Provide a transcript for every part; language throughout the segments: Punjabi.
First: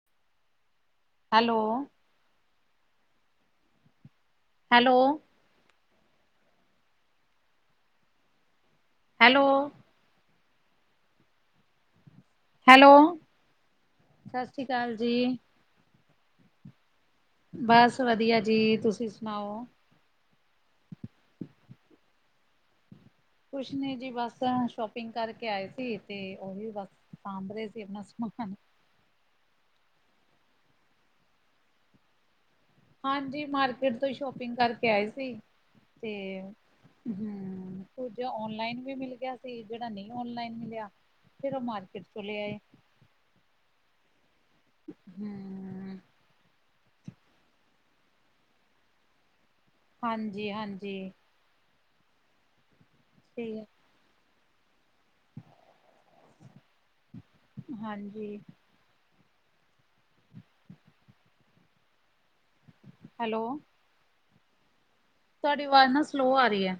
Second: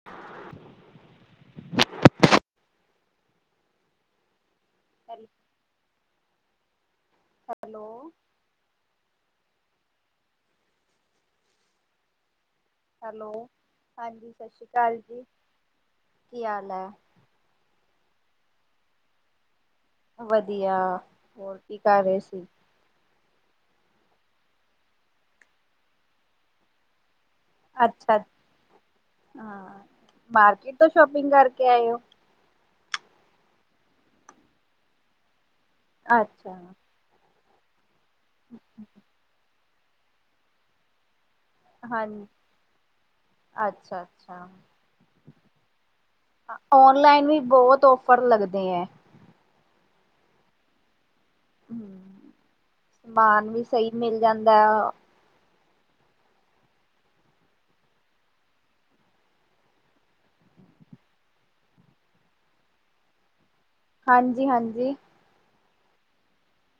[inaudible] Hello. Hello. Hello hello [inaudible] hello. Hello, ਹਾਂਜੀ, ਸਤਿ ਸ਼੍ਰੀ ਅਕਾਲ ਜੀ, ਕੀ ਹਾਲ ਚਾਲ ਹੈ। ਬਸ ਵਧੀਆ ਜੀ ਤੁਸੀਂ ਸੁਣਾਓ? ਵਧੀਆ, ਹੋਰ ਕੀ ਕਰ ਰਹੇ ਸੀ? ਕੁਛ ਨੇ ਜੀ ਬਸ ਸ਼ੋਪਿੰਗ ਕਰਕੇ ਆਏ ਸੀ ਤੇ ਉਹੀ ਬਸ ਸਾਂਭ ਰਹੇ ਸੀ ਆਪਣਾ ਅੱਛਾ, ਸਮਾਨ। ਹਾਂ ਮਾਰਕੀਟ ਤੋਂ ਸ਼ੋਪਿੰਗ ਕਰਕੇ ਆਏ ਹੋ। ਹਾਂਜੀ ਮਾਰਕੀਟ ਤੋਂ ਹੀ ਸ਼ੋਪਿੰਗ ਕਰਕੇ ਆਏ ਸੀ, ਤੇ, ਅੱਛਾ ਹੂੰ। ਕੁਝ ਔਨਲਾਈਨ ਵੀ ਮਿਲ ਗਿਆ ਸੀ ਜਿਹੜਾ ਨਹੀਂ ਔਨਲਾਈਨ ਮਿਲਿਆ, ਫਿਰ ਉਹ ਮਾਰਕੀਟ ਤੋਂ ਲੈ ਆਏ। ਅੱਛਾ-ਅੱਛਾ। ਹੂੰ। ਔਨਲਾਈਨ ਵੀ ਬਹੁਤ ਔਫਰ ਲੱਗਦੇ ਐ। ਹਾਂਜੀ-ਹਾਂਜੀ। ਹੂੰ, ਤੇ ਸਮਾਨ ਵੀ ਸਹੀ ਮਿਲ ਜਾਂਦਾ ਆ। ਹਾਂਜੀ। ਹੈਲੋ। ਹਾਂਜੀ-ਹਾਂਜੀ। ਤੁਹਾਡੀ ਆਵਾਜ਼ ਨਾ ਸਲੋਉ ਆ ਰਹੀ ਐ।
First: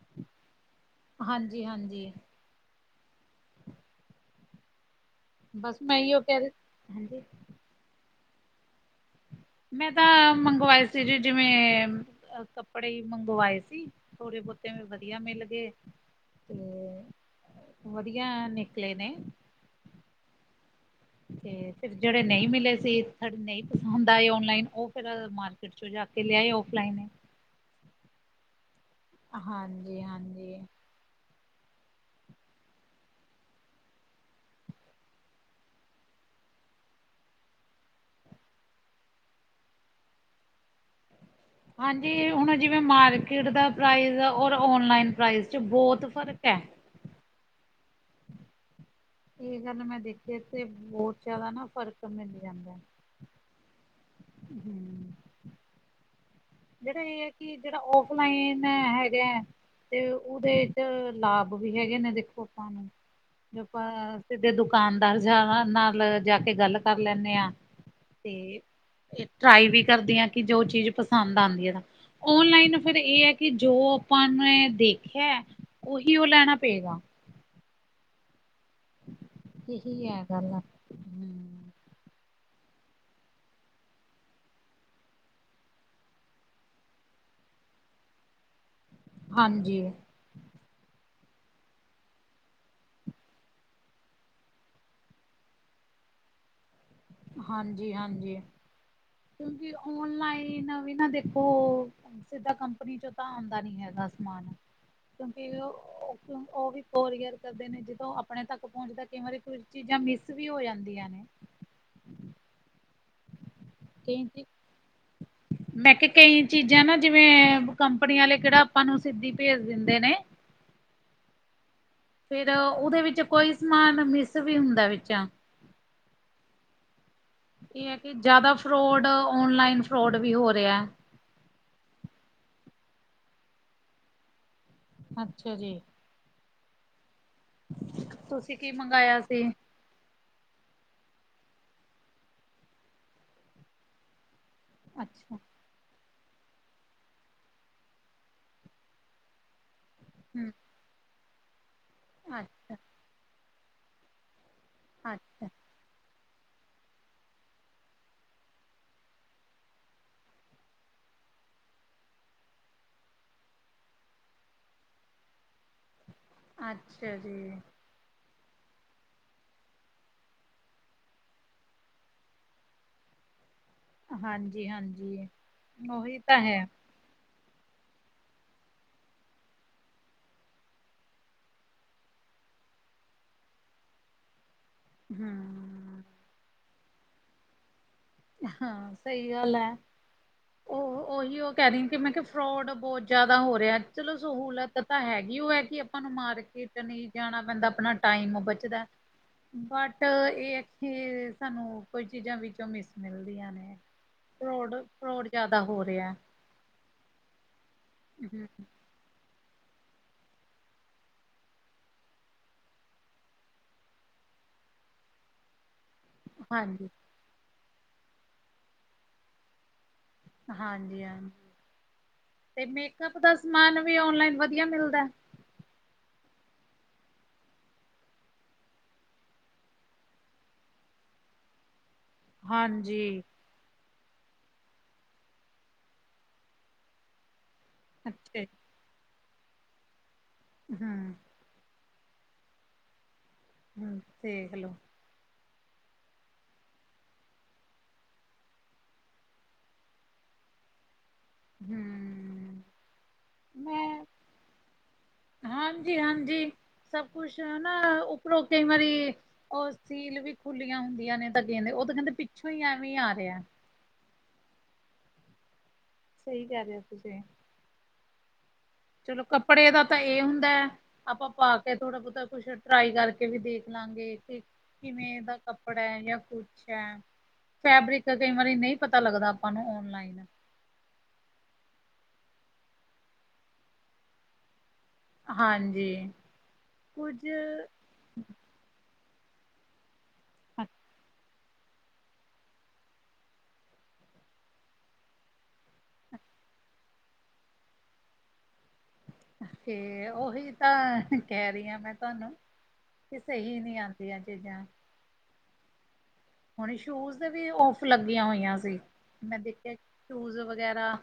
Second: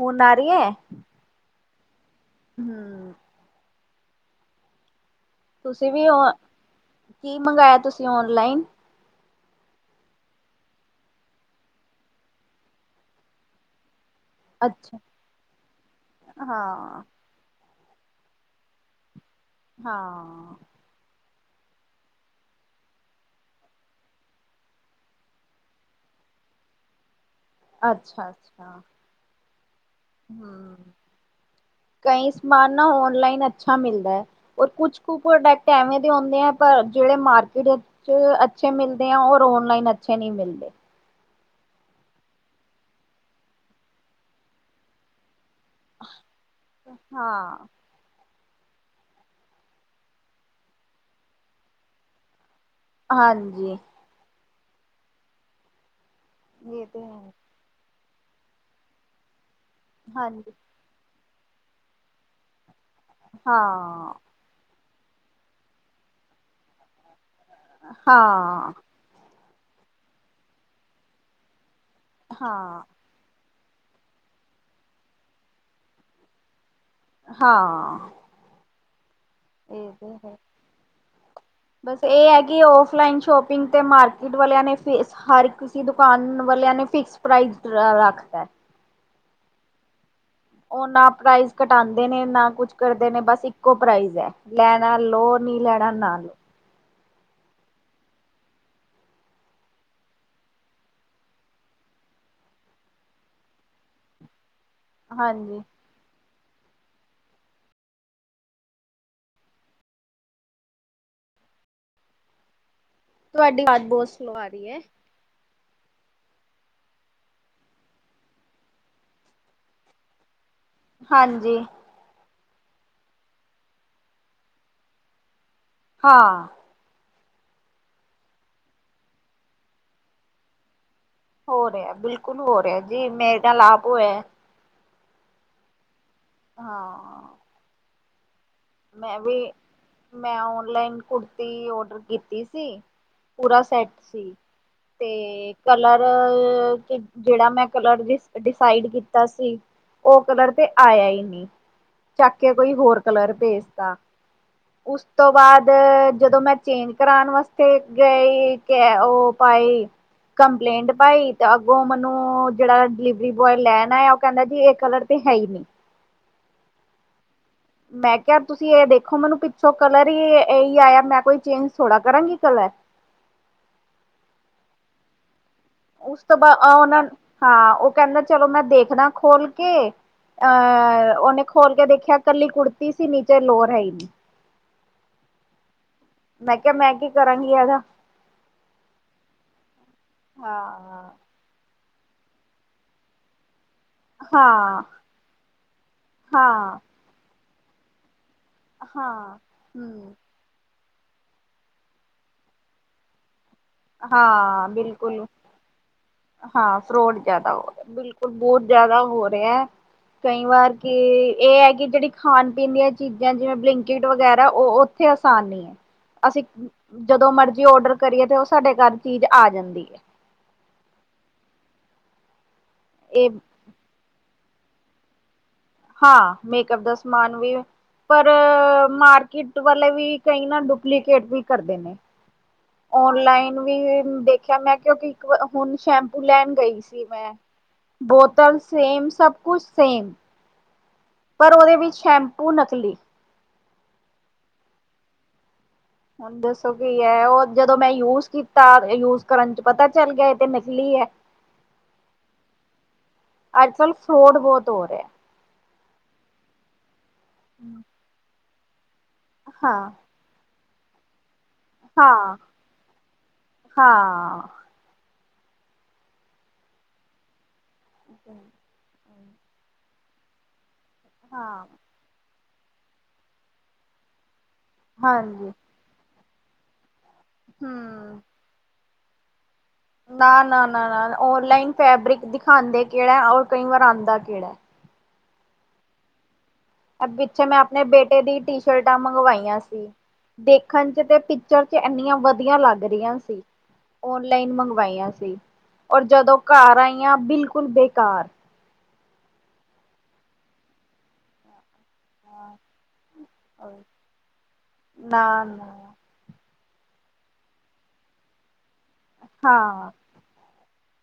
ਹੁਣ ਆ ਰਹੀ ਐ? ਹਾਂਜੀ-ਹਾਂਜੀ। [unintelligible] ਬਸ ਤੁਸੀਂ ਮੈਂ ਵੀ ਉ, ਇਓ ਕਹਿ ਰਹੀ ਹਾਂਜੀ ਕੀ ਮੰਗਾਇਆ ਤੁਸੀਂ ਔਨਲਾਈਨ? ਮੈਂ ਤਾਂ ਮੰਗਵਾਏ ਸੀ ਜੀ ਜਿਵੇਂ ਕੱਪੜੇ ਈ ਮੰਗਵਾਏ ਸੀ। ਥੋੜੇ ਬਹੁਤੇ ਵੀ ਅੱਛਾ ਵਧੀਆ ਮਿਲ ਗਏ, ਤੇ ਹਾਂ ਵਧੀਆ ਆ ਨਿਕਲੇ ਨੇ। ਹਾਂ। ਤੇ ਫਿਰ ਜਿਹੜੇ ਨਹੀਂ ਮਿਲੇ ਸੀ ਸਾਡੇ ਨਹੀਂ ਪਸੰਦ ਆਏ ਓਨਲਾਈਨ ਉਹ ਫਿਰ ਮਾ- ਮਾ‌‌ਰਕੀਟ ਚੋਂ ਜਾ ਕੇ ਲਿਆ ਆਏ ਔਫਲਾਈਨ। ਅੱਛਾ-ਅੱਛਾ। ਹਾਂਜੀ-ਹਾਂਜੀ। ਕਈ ਸਮਾਨ ਨਾ ਔਨਲਾਈਨ ਅੱਛਾ ਮਿਲਦਾ ਐ। ਹੋਰ ਕੁਛ ਕੁ ਪ੍ਰੋਡਕਟਵੇਂ ਦੇ ਹੁੰਦੇ ਆ ਪਰ ਜਿਹੜੇ ਮਾਰਕੀਟ, ਅੱਛੇ ਮਿਲਦੇ ਆ ਔਰ ਔਨਲਾਈਨ ਅੱਛੇ ਨੀ ਮਿਲਦੇ। ਹਾਂਜੀ ਹੁਣ ਜਿਵੇਂ ਮਾਰਕੀਟ ਦਾ ਪ੍ਰਾਈਜ਼ ਔਰ ਔਨਲਾਈਨ ਪ੍ਰਾਈਜ਼। ਚ ਬੋਤ ਫ਼ਰਕ ਐ। ਹਾਂ ਇਹ ਗੱਲ ਮੈਂ ਦੇਖੀ ਏ ਤੇ ਬੋਹਤ ਜਾਦਾ ਨਾ ਫ਼ਰਕ ਮਿਲ ਜਾਂਦਾ। ਹਾਂਜੀ ਹੂੰ। ਜੇੜਾ ਤੇ ਇਹ ਐ ਹੈ। ਕਿ ਜੇੜਾ ਔਫਲਾਈਨ ਹੈਗਾ ਐ ਤੇ ਹਾਂਜੀ ਉਦੇ ਲਾਭ ਵੀ ਹੈਗੇ ਨੇ ਦੇਖੋ ਆਪਾਂ ਨੂੰ ਜੇ ਆਪਾਂ ਹਾਂ ਕਿ ਦੇ ਦੁਕਾਨਦਾਰ ਜਾਵਾ ਨਾਲ ਜਾ ਕੇ ਗੱਲ ਕਰ ਲੈਂਨੇ ਆਂ ਤੇ ਹਾਂ ਟਰਾਈ ਵੀ ਕਰਦੀ ਆ ਕਿ ਜੋ ਚੀਜ਼ ਪਸੰਦ ਆਂਦੀ ਐ ਤਾਂ ਔਨਲਾਈਨ ਹਾਂ ਫੇਰ ਇਹ ਐ। ਕਿ ਜੋ ਆਪਾਂ ਨੇ ਦੇਖਿਆ ਓਹੀ ਹ ਲੈਣਾ ਪਏਗਾ। ਹਾਂ ਇਹ ਇਹੀ ਤੇ ਆ ਹੈ। ਗੱਲ ਹੂੰ। ਬਸ ਏਹ ਅ ਕਿ ਔਫਲਾਈਨ ਸ਼ੋਪਿੰਗ ਤੇ ਮਾਰਕੀਟ ਵਾਲਿਆਂ ਨੇ ਫੀਸ ਹਰ ਕ- ਕਿਸੀ ਦੁਕਾਨ ਵਾਲਿਆਂ ਨੇ ਫਿਕਸ ਪ੍ਰਾਈਜ਼ ਰ ਰੱਖਤਾ ਐ। ਹਾਂਜੀ ਓਹ ਨਾ ਪ੍ਰਾਈਜ਼ ਘਟਾਨਦੇ ਨੇ ਨਾ ਕੁਛ ਕਰਦੇ ਨੇ ਬਸ ਇੱਕੋ ਪ੍ਰਾਈਜ਼ ਐ। ਲੈਣਾ ਲੋ ਨੀਂ ਲੈਣਾ ਨਾ ਲੋ। ਹਾਂਜੀ-ਹਾਂਜੀ। ਕਿਉਂਕਿ ਔਨਲਾਈਨ ਵੀ ਨਾ ਦੇਖੋ ਸਿੱਧਾ ਕੰਪਨੀ ਚੋਂ ਤਾਂ ਆਦਾ ਨੀ ਹੈਗਾ ਸਮਾਨ ਕਿਉਂਕਿ ਹਾਂਜੀ ਓਹ - ਓਹ ਵੀ ਕੋਰੀਅਰ ਕਰਦੇ ਨੇ ਜਦੋਂ ਅਪਣੇ ਤੱਕ ਪਹੁੰਚਦਾ ਕਈ ਵਾਰੀ ਚੀਜ਼ਾਂ ਮਿਸ ਵੀ ਹੋ ਜਾਂਦੀਆਂ ਨੇ। ਤੁਵਾਡੀ ਆਵਾਜ਼ ਬਹੁਤ ਕਈ ਸਲੋ ਚੀ ਆ ਰਹੀ ਐ। ਮੈਂ ਕਿਹਾ ਕਈ ਚੀਜ਼ਾਂ ਨਾ ਜਿਵੇਂ ਕੰਪਨੀ ਆਲੇ ਕੇੜਾ ਆਪਾਂ ਨੂੰ ਸਿੱਧੀ ਭੇਜ ਦਿੰਦੇ ਨੇ। ਹਾਂਜੀ ਫਿਰ ਓਦੇ ਵਿੱਚ ਕੋਈ ਸਮਾਨ ਮਿਸ ਵੀ ਹੁੰਦਾ ਵਿੱਚ ਹਾਂ ਇਹ ਐ ਕਿ ਜਾਦਾ ਫਰੋਡ, ਔਨਲਾਈਨ ਫਰੋਡ ਵੀ ਹੋ ਰਿਆ। ਹੋ ਰਿਹਾ ਬਿਲਕੁਲ ਹੋ ਰਿਹਾ ਜੀ ਮੇਰੇ ਨਾਲ ਆਪ ਹੋਇਆ। ਅੱਛਾ ਜੀ। ਹਾਂ [inaudible] ਮੈਂ ਸੀ ਵੀ ਮੈ ਓਨਲਾਈਨ ਕੁੜਤੀ ਓਡਰ ਕੀਤੀ ਸੀ, ਪੂਰਾ ਸੈੱਟ ਸੀ। ਅੱਛਾ ਤੇ ਕਲਰ ਤੇ ਕੇੜਾ ਮੈਂ ਕਲਰ ਡਿ ਡਿਸਾਈਡ ਕੀਤਾ ਸੀ ਓਹ ਕਲਰ ਹਮ ਤੇ ਆਇਆ ਈ ਨੀ ਚੱਕ ਕੇ ਕੋਈ ਅੱਛਾ ਹੋਰ ਕਲਰ ਭੇਜਤਾ। ਉਸ ਤੋਂ ਅੱਛਾ ਬਾਦ ਦ ਜਦੋਂ ਮੈਂ ਚੇਂਜ ਕਰਾਨ ਵਾਸਤੇ ਗਈ ਕ ਓਹ ਪਾਈ ਕੰਪਲੇਂਟ ਪਾਈ ਤੇ ਅੱਗੋਂ ਮੈਨੂੰ ਜੇੜਾ ਡਿਲੀਵਰੀ ਬੁਆਏ ਲੈਣ ਆਇਆ ਉਹ ਕਹਿੰਦਾ ਜੀ ਇਹ ਕਲਰ ਤੇ ਹੈ ਈ ਨੀ। ਅੱਛਾ ਜੀ। ਮੈਂ ਕਯਾ ਤੁਸੀਂ ਇਹ ਦੇਖੋ ਮੈਨੂੰ ਪਿੱਛੋਂ ਕਲਰ ਈ ਇਹੀ ਆਇਆ ਮੈਂ ਕੋਈ ਚੇਂਜ ਥੋੜ੍ਹਾ ਕਰਾਂਗੀ ਕਲਰ ਹਾਂਜੀ- ਹਾਂਜੀ। ਉਹੀ ਉਸ ਤੋਂ ਤਾਂ ਬਾਅਦ ਹੈ ਓਹ ਨਾ ਹਾਂ ਹ ਕੇਂਦਾ ਚਲੋ ਮੈਂ ਦੇਖਨਾ ਖੋਲ ਕੇ ਅਹ ਉਹਨੇ ਖੋਲ ਕੇ ਦੇਖਿਆ, ਕੱਲੀ ਕੁੜਤੀ ਸੀ, ਨੀਚੇ ਲੋਰ ਹੈ ਈ ਨੀ। ਹੂੰ ਮੈਂ ਕਿਹਾ। ਮੈਂ ਕੀ ਕਰਾਂਗੀ ਆਜਾ ਹਾਂ। ਸਹੀ ਗੱਲ ਐ, ਉਹ ਹਾਂ ਉਹੀ ਉ ਕਹਿ ਰਹੀ ਆ, ਕਿ ਮੈਂ ਕਿਹਾ ਫਰੋਡ ਬਹੁਤ ਜ਼ਿਆਦਾ ਹੋ ਰਿਹਾ। ਚਲੋ ਸਹੂਲਤ ਹਾਂ ਤਾਂ ਹੈਗੀ, ਉਹ ਐ ਕਿ ਆਪਾਂ ਨੂੰ ਹਾਂ ਮਾਰਕੀਟ ਨਹੀਂ ਜਾਣਾ ਪੈਂਦਾ, ਆਪਣਾ ਟਾਈਮ ਬਚ ਦਾ ਹਾਂ ਬਟ, ਹਮ ਇਹ ਆ ਕਿ ਸਾਨੂੰ ਕੁਝ ਚੀਜ਼ਾਂ ਵਿੱਚੋਂ ਮਿਸ ਮਿਲਦੀਆਂ ਨੇ, ਹਾਂ ਫਰੋਡ, ਬਿਲਕੁਲ ਫਰੋੜ ਜਿਆਦਾ ਹੋ ਰਿਹਾ। ਹਾਂ, ਫਰੋਡ ਜਿਆਦਾ ਹੋ ਰਿਹਾ, ਬਿਲਕੁਲ ਹੂੰ ਬਹੁਤ ਜ਼ਿਆਦਾ ਹੋ ਰਿਹਾ। ਕਈ ਵਾਰ ਕਿ ਇਹ ਹੈ। ਕਿ ਜਿਹੜੀ ਖਾਣ ਪੀਣ ਦੀਆਂ ਚੀਜ਼ਾਂ ਜਿਵੇਂ ਬਲਿੰਕਿਟ ਵਗੈਰਾ ਉਹ ਉੱਥੇ ਆਸਾਨ ਅਸੀਂ ਹਾਂਜੀ। ਜਦੋਂ ਮਰਜੀ ਓਡਰ ਕਰੀਏ, ਤੇ ਉਹ ਸਾਡੇ ਘਰ ਚੀਜ਼ ਆ ਜਾਂਦੀ ਐ। ਹਾਂਜੀ, ਹਾਂਜੀ ਤੇ ਮੇਕਅਪ ਇਹ ਦਾ ਸਮਾਨ ਵੀ ਓਨਲਾਈਨ ਵਧੀਆ ਮਿਲਦਾ? ਹਾਂ। ਮੇਕਅਪ ਦਾ ਸਮਾਨ ਵੀ ਪਰ ਮਾਰਕੀਟ ਵਾਲੇ ਵੀ, ਕਈ ਨਾ ਡੁਪਲੀਕੇਟ ਵੀ ਕਰਦੇ ਨੇ। ਹਾਂਜੀ ਔਨਲਾਈਨ ਵੀ ਦੇਖਿਆ। ਮੈਂ ਕਿਉਂਕਿ ਇੱਕ ਹੁਣ ਸ਼ੈਂਪੂ ਲੈਣ ਗਈ ਸੀ, ਮੈਂ ਅੱਛਾ। ਬੋਤਲਸ ਸੇਮ, ਸਭ ਕੁਛ ਸੇਮ ਹਾਂ। ਪਰ, ਉਹਦੇ ਵਿੱਚ ਸ਼ੈਂਪੂ ਨਕਲੀ ਹਾ ਦੇਖ ਲੋ ਹੁਣ ਦੱਸੋ ਕੀ ਐ, ਉਹ ਜਦੋਂ ਮੈਂ ਯੂਜ ਕੀਤਾ ਯੂਜ ਕਰਨ ਚ ਪਤਾ ਚੱਲ ਗਿਆ, ਇਹ ਤਾ ਨਿਕਲੀ ਐ। ਹੂੰ ਅੱਜ ਕੱਲ ਫਰੋੜ ਬਹੁਤ ਹੋ ਰਹੇ ਐ। ਹਾਂਜੀ, ਹਾਂਜੀ ਸਭ ਕੁਛ ਹੈਨਾ, ਉੱਪਰੋਂ ਕਈ ਵਾਰੀ ਉਹ ਹਾਂ ਸੀਲ ਵੀ ਖੁੱਲੀਆਂ ਹੁੰਦੀਆਂ ਨੇ, ਉਹ ਤਾਂ ਕਹਿੰਦੇ ਹਾਂ ਪਿੱਛੋਂ ਈ ਐਵੇਂ ਈ ਆ ਰਿਹਾ। ਹਾਂ। ਸਹੀ ਕਹਿ ਰਹੇ ਓ ਤੁਸੀਂ। [inaudible] ਚਲੋ ਕੱਪੜੇ ਦਾ ਤਾਂ ਇਹ ਹੁੰਦਾ ਐ, ਆਪਾਂ ਪਾ ਹਾਂ ਕੇ ਥੋੜਾ ਬਹੁਤਾ ਕੁਛ ਟਰਾਈ ਕਰਕੇ ਵੀ ਦੇਖ ਲਾਂਗੇ, ਕਿ ਕਿਵੇਂ ਦਾ ਹਾਂਜੀ ਕੱਪੜਾ ਹੈ, ਯਾ ਕੁਛ ਹੈ। ਫੈਬਰਿਕ ਹਮ ਕਈ ਵਾਰੀ ਨਹੀਂ, ਪਤਾ ਲੱਗਦਾ ਆਪਾਂ ਨੂੰ, ਔਨਲਾਈਨ ਨਾ, ਨਾ, ਨਾ, ਨਾ ਔਨਲਾਈਨ ਫੈਬਰਿਕ ਦਿਖਾਉਂਦੇ ਕਿਹੜਾ, ਔਰ ਕਈ ਵਾਰ ਆਂਦਾ ਕਿਹੜਾ। ਹਾਂਜੀ। ਕੁੱਝ ਪਿੱਛੇ ਮੈਂ ਆਪਣੇ ਬੇਟੇ ਦੀ ਟੀ ਸ਼ਰਟਾਂ ਮੰਗਵਾਈਆਂ ਸੀ, ਦੇਖਣ ਚ ਤੇ ਚ ਇੰਨੀਆਂ ਵਧੀਆ ਲੱਗ ਰਹੀਆਂ ਸੀ, ਔਨਲਾਈਨ ਮੰਗਵਾਈਆਂ ਸੀ। ਔਰ ਜਦੋਂ ਘਰ ਆਈਆਂ, ਬਿਲਕੁਲ ਬੇਕਾਰ। ਤੇ ਉਹੀ ਤਾਂ ਕਹਿ ਰਹੀ ਹਾਂ ਮੈਂ ਤੁਹਾਨੂੰ ਕਿ ਸਹੀ ਨੀ ਆਂਦੀਆਂ ਚੀਜ਼ਾਂ। ਨਾ-ਨਾ ਹੁਣ ਸ਼ੂਜ ਤੇ ਵੀ ਔਫ ਲੱਗੀਆਂ ਹੋਈਆਂ ਸੀ, ਮੈਂ ਦੇਖਿਆ। ਹਾਂ ਸ਼ੂਜ਼ ਵਗੈਰਾ,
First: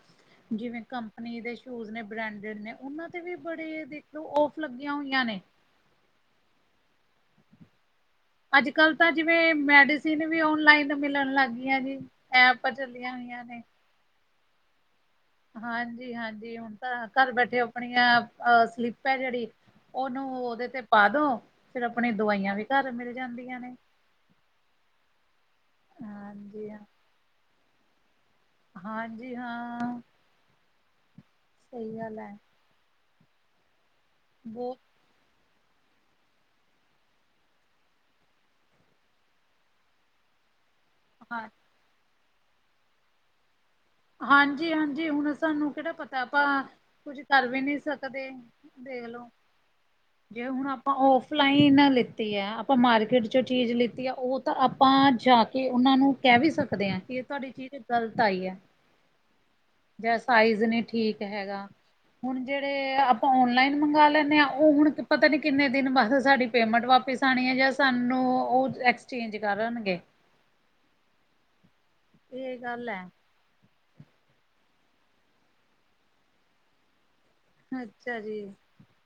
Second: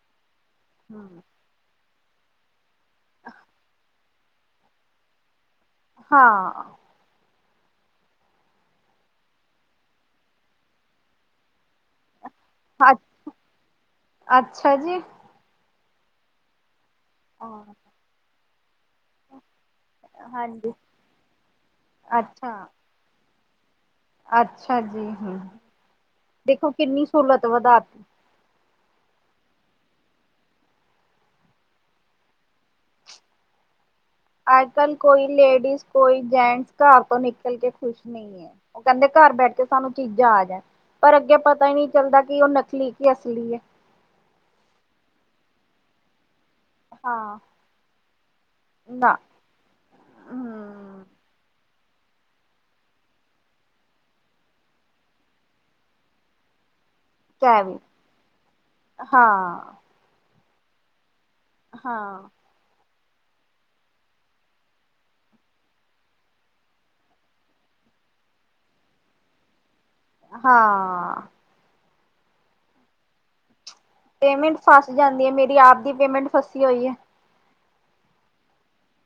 ਜਿਵੇਂ ਕੰਪਨੀ ਦੇ ਸ਼ੂਜ਼ ਨੇ, ਬ੍ਰੈਂਡਡ ਨੇ ਉਹਨਾਂ ਤੇ ਵੀ ਬੜੇ ਦੇਖਲੋ, ਔਫ ਲੱਗੀਆਂ ਹੋਈਆਂ ਨੇ। ਹਾਂ। ਅੱਜ ਕਲ ਤਾਂ ਜਿਵੇਂ ਮੈਡੀਸਿਨ ਵੀ, ਔਨਲਾਈਨ ਮਿਲਣ ਲੱਗ ਗਈਆਂ ਜੇ। ਐਨਾ ਚੱਲੀਆਂ ਹੋਈਆਂ ਨੇ। [unintelligible] ਅੱਛਾ ਜੀ। ਹਾਂਜੀ-ਹਾਂਜੀ ਹੁਨ ਤਾਂ ਘਰ ਬੈਠੇ ਹਾਂ ਆਪਨੀਆਂ ਅ ਸਲਿਪ ਐ ਜੇੜੀ ਓਨੂੰ ਓਦੇ ਹਾਂਜੀ ਤੇ ਪਾ ਦੋ, ਫਿਰ ਆਪਨੀ ਅੱਛਾ ਦਵਾਈਆਂ ਵੀ ਘਰ ਮਿਲ ਜਾਂਦੀਆਂ ਨੇ। ਅੱਛਾ ਜੀ ਹੂੰ, ਹਾਂਜੀ ਦੇਖੋ ਹਾਂ ਕਿੰਨੀ ਸਹੂਲਤ ਵਦਾਤੀ। ਹਾਂਜੀ ਹਾਂ। ਸਈ ਗੱਲ ਐ। ਬਹੁਤ ਅੱਜ-ਕੱਲ ਕੋਈ ਲੇਡੀਜ਼ ਕੋਈ ਜੈਂਟਸ ਘਰ ਤੋਂ ਨਿਕਲ ਕੇ ਖੁਸ਼ ਨਈਂ ਐ। ਓ ਕੈਂਦੇ ਘਰ ਬੈਠ ਕੇ ਸਾਨੂੰ ਚੀਜ਼ਾਂ ਆ ਜਾਨ। ਪਰ ਅੱਗੇ ਹਾਂ ਪਤਾ ਈ ਨੀ ਚੱਲਦਾ ਕੇ ਓ ਨਕਲੀ ਕੀ ਅਸਲੀ ਐ। ਹਾਂਜੀ-ਹਾਂਜੀ ਹੁਨ ਸਾਨੂੰ ਕੇੜਾ ਪਤਾ ਆਪਾਂ ਕੁਝ ਹਾਂ ਕਰ ਵੀ ਨੀ ਸਕਦੇ ਨਾ ਦੇਖਲੋ ਜੇ ਹੁਨ ਆਪ ਆਪਾਂ ਹਮ ਔਫਲਾਈਨ ਲਿੱਤੀ ਆ, ਆਪਾਂ ਮਾਰਕੀਟ ਚੋਂ ਚੀਜ਼ ਲਿੱਤੀ ਆ ਓ ਤਾਂ ਆਪਾਂ ਜਾ ਕੇ ਓਨਾਂ ਨੂੰ ਕੈ ਵੀ ਸਕਦੇ ਆਂ ਕੇ ਤੁਆਡੀ ਕੈ ਚੀਜ਼ ਵੀ ਗ਼ਲਤ ਆਈ ਐ। ਹਾਂ। ਜਾਂ ਸਾਈਜ਼ ਨੀ ਠੀਕ ਹੈਗਾ, ਹਾਂ ਹੁਨ ਜੇੜੇ ਆਪਾਂ ਔਨਲਾਈਨ ਮੰਗਵਾ ਲੈਂਨੇ ਆਂ, ਓ ਹੁਨ ਪਤਾ ਨੀ ਕਿੰਨੇ ਦਿਨ ਵਾਸਤੇ ਸਾਡੀ ਪੇਮੈਂਟ ਵਾਪਿਸ ਆਨੀ ਐ ਜਾਂ ਸਾਨੂੰ ਓ ਐਕਸਚੇਂਜ ਕਰਨਗੇ‌। ਹਾਂ। ਏ ਗੱਲ ਐ। ਪੇਮੈਂਟ ਫਸ ਜਾਂਦੀ ਏ ਮੇਰੀ ਆਬਦੀ ਪੇਮੈਂਟ ਫਸੀ ਹੋਈ ਐ। ਅੱਛਾ ਜੀ।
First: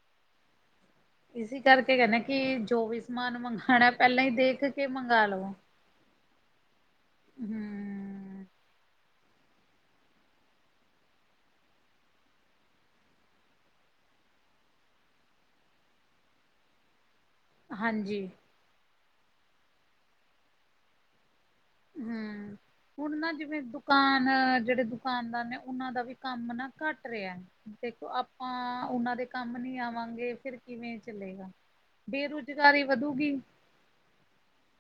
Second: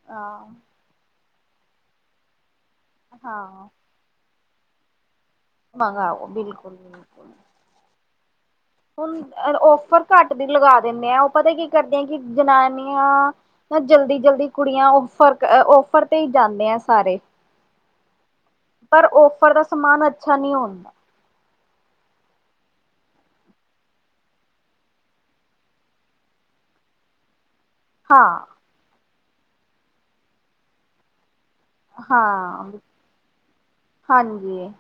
ਹਾਂ। ਇਸੀ ਕਰਕੇ ਕੈਨੇ ਆਂ ਕੀ ਜੋ ਵੀ ਸਮਾਨ ਹਾਂ ਮੰਗਵਾਨਾ ਪੈਲਾਂ ਈ ਦੇਖ ਕੇ ਮੰਗਾ ਲਵੋ। ਮੰਗਾਓ ਬਿਲਕੁਲ-ਬਿਲਕੁਲ। ਉਹੂੰ ਹੁਨ ਓਫਰ ਘੱਟ ਦੀ ਲਗਾ ਦਿੰਨੇ ਆ ਓ ਪਤਾ ਕੀ ਕਰਦੇ ਆ ਕੀ ਜਨਾਨੀਆਂ ਜਲਦੀ-ਜਲਦੀ ਕੁੜੀਆਂ ਓਫਰ-ਓਫਰ ਤੇ ਈ ਜਾਂਨੇ ਆ ਸਾਰੇ। ਹਾਂਜੀ। ਪਰ ਓਫਰ ਦਾ ਸਮਾਨ ਅੱਛਾ ਨਈ ਹੁੰਦਾ। [unintelligible] ਹੁਨ ਨਾ ਜਿਵੇਂ ਦੁਕਾਨ ਜੇੜੇ ਦੁਕਾਨਦਾਰ ਨੇ ਓਨਾਂ ਦਾ ਵੀ ਕੰਮ ਨਾ ਘੱਟ ਰਿਆ। ਦੇਖੋ ਹਾਂ ਆਪਾਂ ਓਨਾਂ ਦੇ ਕੰਮ ਨੀ ਆਵਾਂਗੇ ਫਿਰ ਕਿਵੇਂ ਚੱਲੇਗਾ। ਹਾਂ, ਬੇਰੁਜ਼ਗਾਰੀ ਵਧੂਗੀ। ਹਾਂਜੀ।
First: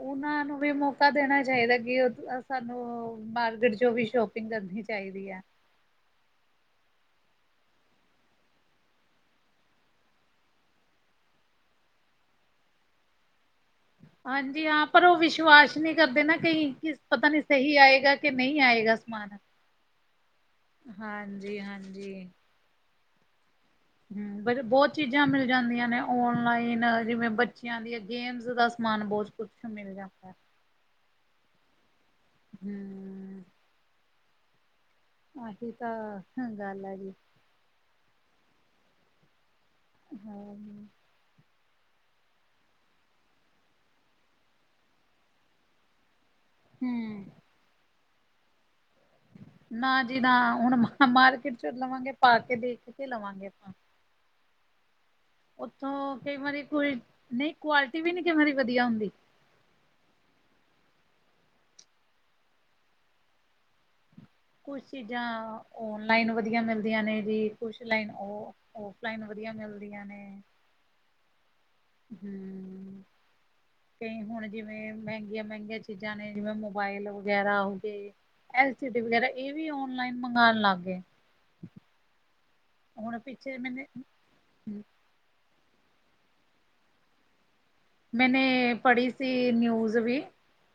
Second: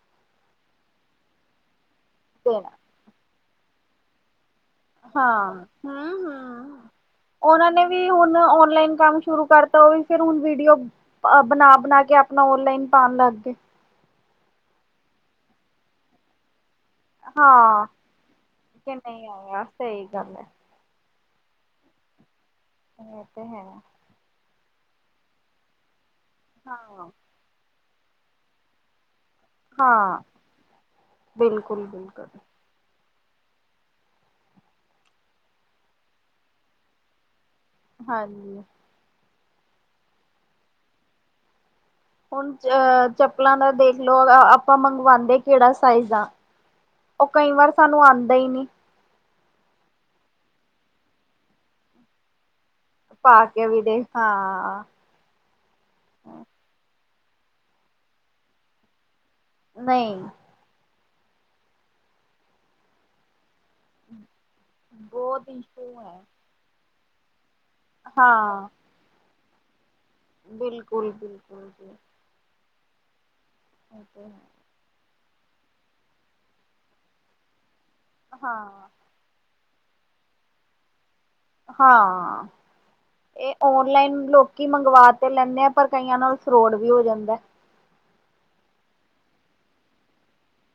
ਓਨਾਂ ਨੂੰ ਵੀ ਮੋਕਾ ਦੇਨਾ ਚਾਈਦਾ ਕੇ ਓ ਦੇਣਾ ਸਾਨੂੰ ਮਾਰਕੀਟ ਚੋ ਵੀ ਸ਼ੋਪਿੰਗ ਕਰਨੀ ਚ ਹਾਂ-ਹਾਂ-ਹਾਂ। ਓਨਾਂ ਨੇ ਵੀ ਹੁਨ ਔਨਲਾਈਨ ਕੰਮ ਸ਼ੁਰੂ ਕਰਤਾ ਓ ਵੀ ਫਿਰ ਹੁਨ ਵੀਡੀਓ ਅ ਬਨਾ-ਬਨਾ ਕੇ ਆਪਨਾ ਔਨਲਾਈਨ ਪਾਨ ਲਾਗੇ। ਹਾਂਜੀ ਹਾਂ ਪਰ ਓ ਵਿਸ਼ਵਾਸ ਨੀ ਕਰਦੇ ਨਾ ਕਈ ਕਿਸ ਪਤਾ ਨੀ ਸਈ ਹਾਂ ਆਏਗਾ ਕੇ ਨਈ ਕਿ ਆਏਗਾ ਨਹੀਂ ਸਮਾਨ। ਆਇਆ ਸਹੀ ਗੱਲ ਹੈ ਹਾਂਜੀ-ਹਾਂਜੀ। ਏ ਤੇ ਹੈ। ਹੂੰ, ਬੋਤ ਚੀਜ਼ਾਂ ਮਿਲ ਜਾਂਦੀਆਂ ਨੇ ਓਨਲਾਈਨ ਹਾਂ ਜਿਵੇਂ ਬੱ ਬੱਚੇਆਂ ਦੀਆਂ ਗੇਮਜ ਦਾ ਸਮਾਨ ਬੋਤ ਕੁਛ ਮਿਲ ਹਾਂ, ਜਾਂਦਾ ਬਿਲਕੁਲ-ਬਿਲਕੁਲ। ਹੂੰ। ਆਹੀ ਤਾਂ ਗੱਲ ਆ ਜੀ। ਹਾਂਜੀ ਹੂੰ ਹੂੰ ਹੁਣ ਅ ਚੱਪਲਾਂ ਦਾ ਦੇਖ ਲਓ ਆਪਾਂ ਮੰਗਵਾਉਦੇ ਕਿਹੜਾ ਸਾਈਜ਼ ਆ। ਹਮ ਉਹ ਕਈ ਵਾਰ ਸਾਨੂੰ ਆਉਂਦਾ ਹੀ ਨਹੀਂ। ਨਾਂ ਜੀ ਨਾਂ ਹੁਣ ਮਾਰਕੀਟ ਚ ਲਵਾਂਗੇ ਪਾ ਕੇ ਦੇਖ ਕੇ ਪਾ ਲਵਾਂਗੇ ਕੇ ਆਪਾਂ ਵੀ ਦੇਖ ਹਾਂ। ਉੱਥੋਂ ਕਈ ਵਾਰੀ ਕੋਈ ਨਹੀਂ ਕੁਆਲਿਟੀ ਵੀ ਨੀ ਕਈ ਵਾਰੀ ਵਧੀਆ ਹੁੰਦੀ। ਨਹੀਂ ਕੁਛ ਬਹੁਤ ਚੀਜ਼ਾਂ ਇਸ਼ੂ ਓਨ ਹੈ ਲਾਈਨ ਵਧੀਆ ਮਿਲਦੀਆਂ ਨੇ ਜੀ ਕੁਛ ਲਾਈਨ ਉਹ ਹਾਂ ਓ ਆਫਲਾਈਨ ਵਧੀਆ ਮਿਲਦੀਆਂ ਨੇਂ। ਬਿਲਕੁਲ- ਬਿਲਕੁਲ ਜੀ ਹੂੰ ਇਹ ਕਈ ਤੇ ਹੁਣ ਹੈ। ਜਿਵੇਂ ਮਹਿੰਗੀਆਂ- ਮਹਿੰਗੀਆਂ ਚੀਜ਼ਾਂ ਨੇ ਜਿਵੇਂ ਮੋਬਾਇਲ ਵਗੈਰਾ ਹੋ ਗਏ ਐਲ ਹਾਂ ਸੀ ਡੀ ਵਗੈਰਾ। ਇਹ ਵੀ ਔਨਲਾਈਨ ਮੰਗਾਉਣ ਲੱਗ ਗਏ। ਹਾਂ ਹੁਣ ਇਹ ਪਿੱਛੇ ਮੈਨੇ ਓਨਲਾਈਨ ਲੋਕੀ ਮੰਗਵਾ ਤੇ ਲੈਂਦੇ ਆ ਪਰ ਕਈਆਂ ਨਾਲ ਫਰੋੜ ਵੀ ਹੋ ਜਾਂਦਾ। ਮੈਨੇਂ ਪੜ੍ਹੀ ਸੀ ਨਿਊਜ਼ ਵੀ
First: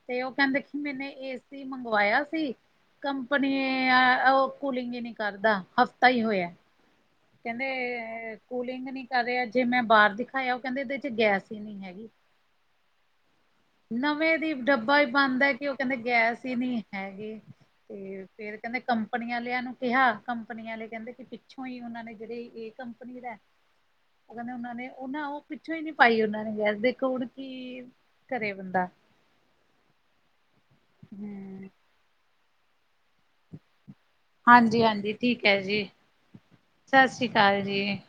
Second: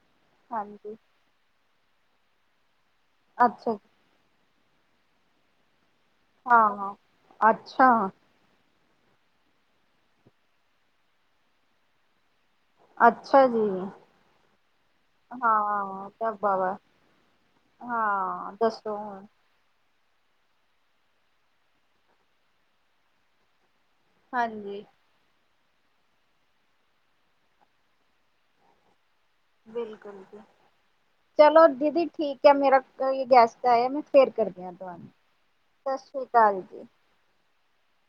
ਤੇ ਉਹ ਕਹਿੰਦੇ ਕਿ ਹਾਂਜੀ ਮੈਨੇ ਇਸ ਏ ਸੀ ਮੰਗਵਾਇਆ ਸੀ [inaudible] ਕੰਪਨੀ ਅੱਛਾ ਜੀ ਉਹ ਕੂਲਿੰਗ ਹੀ ਨਹੀਂ ਕਰਦਾ ਹਫ ਤਾਂ ਈ ਹੋਇਆ। ਹਾਂ ਅੱਛਾ ਕਹਿੰਦੇ ਕੂਲਿੰਗ ਹੀ ਨੀ ਕਰ ਰਿਹਾ ਜੇ ਮੈਂ ਬਾਹਰ ਦਿਖਾਇਆ ਉਹ ਕਹਿੰਦੇ ਇਹਦੇ ਚ ਗੈਸ ਹੀ ਨਹੀਂ ਹੈਗੀ। ਅੱਛਾ ਜੀ ਨਵੇਂ ਦੀ ਡੱਬਾ ਹੀ ਬੰਦ ਹੈ ਕਿ ਉਹ ਕਹਿੰਦੇ ਹਾਂ ਗੈਸ ਈ ਢਾਬਾ ਵਾ ਨੀ ਹੈਗੀ। ਤੇ ਫੇਰ- ਹਾਂ ਫੇਰ ਕਹਿੰਦੇ ਦੱਸੋ ਹੁਣ ਕੰਪਨੀ ਵਾਲਿਆਂ ਨੂੰ ਤੇ ਹਾਂ ਕੰਪਨੀ ਆਲੇ ਕਹਿੰਦੇ ਕਿ ਪਿੱਛੋਂ ਹੀ ਉਹਨਾਂ ਨੇ ਜਿਹੜੇ ਇਹ ਕੰਪਨੀ ਲੈ ਉਹ ਕਹਿੰਦੇ ਉਹਨਾਂ ਹਾਂਜੀ ਨੇ ਉਹ ਨਾ ਉਹ ਪਿੱਛੋਂ ਹੀ ਨੀ ਪਾਈ ਉਹਨਾਂ ਨੇ ਗੈਸ ਦੇਖੋ ਹੁਣ ਕੀ ਕਰੇ ਬੰਦਾ। ਬਿਲਕੁਲ ਜੀ ਹੂੰ ਚਲੋ ਦੀਦੀ ਠੀਕ ਹੈ ਮੇਰਾ ਕੋਈ ਗੈਸਟ ਆਏ ਮੈਂ ਫੇਰ ਕਰਦੀ ਆਂ ਤੁਹਾਨੂੰ ਹਾਂਜੀ-ਹਾਂਜੀ ਸਤਿ ਸ੍ਰੀ ਅਕਾਲ ਜੀ। ਹਾਂਜੀ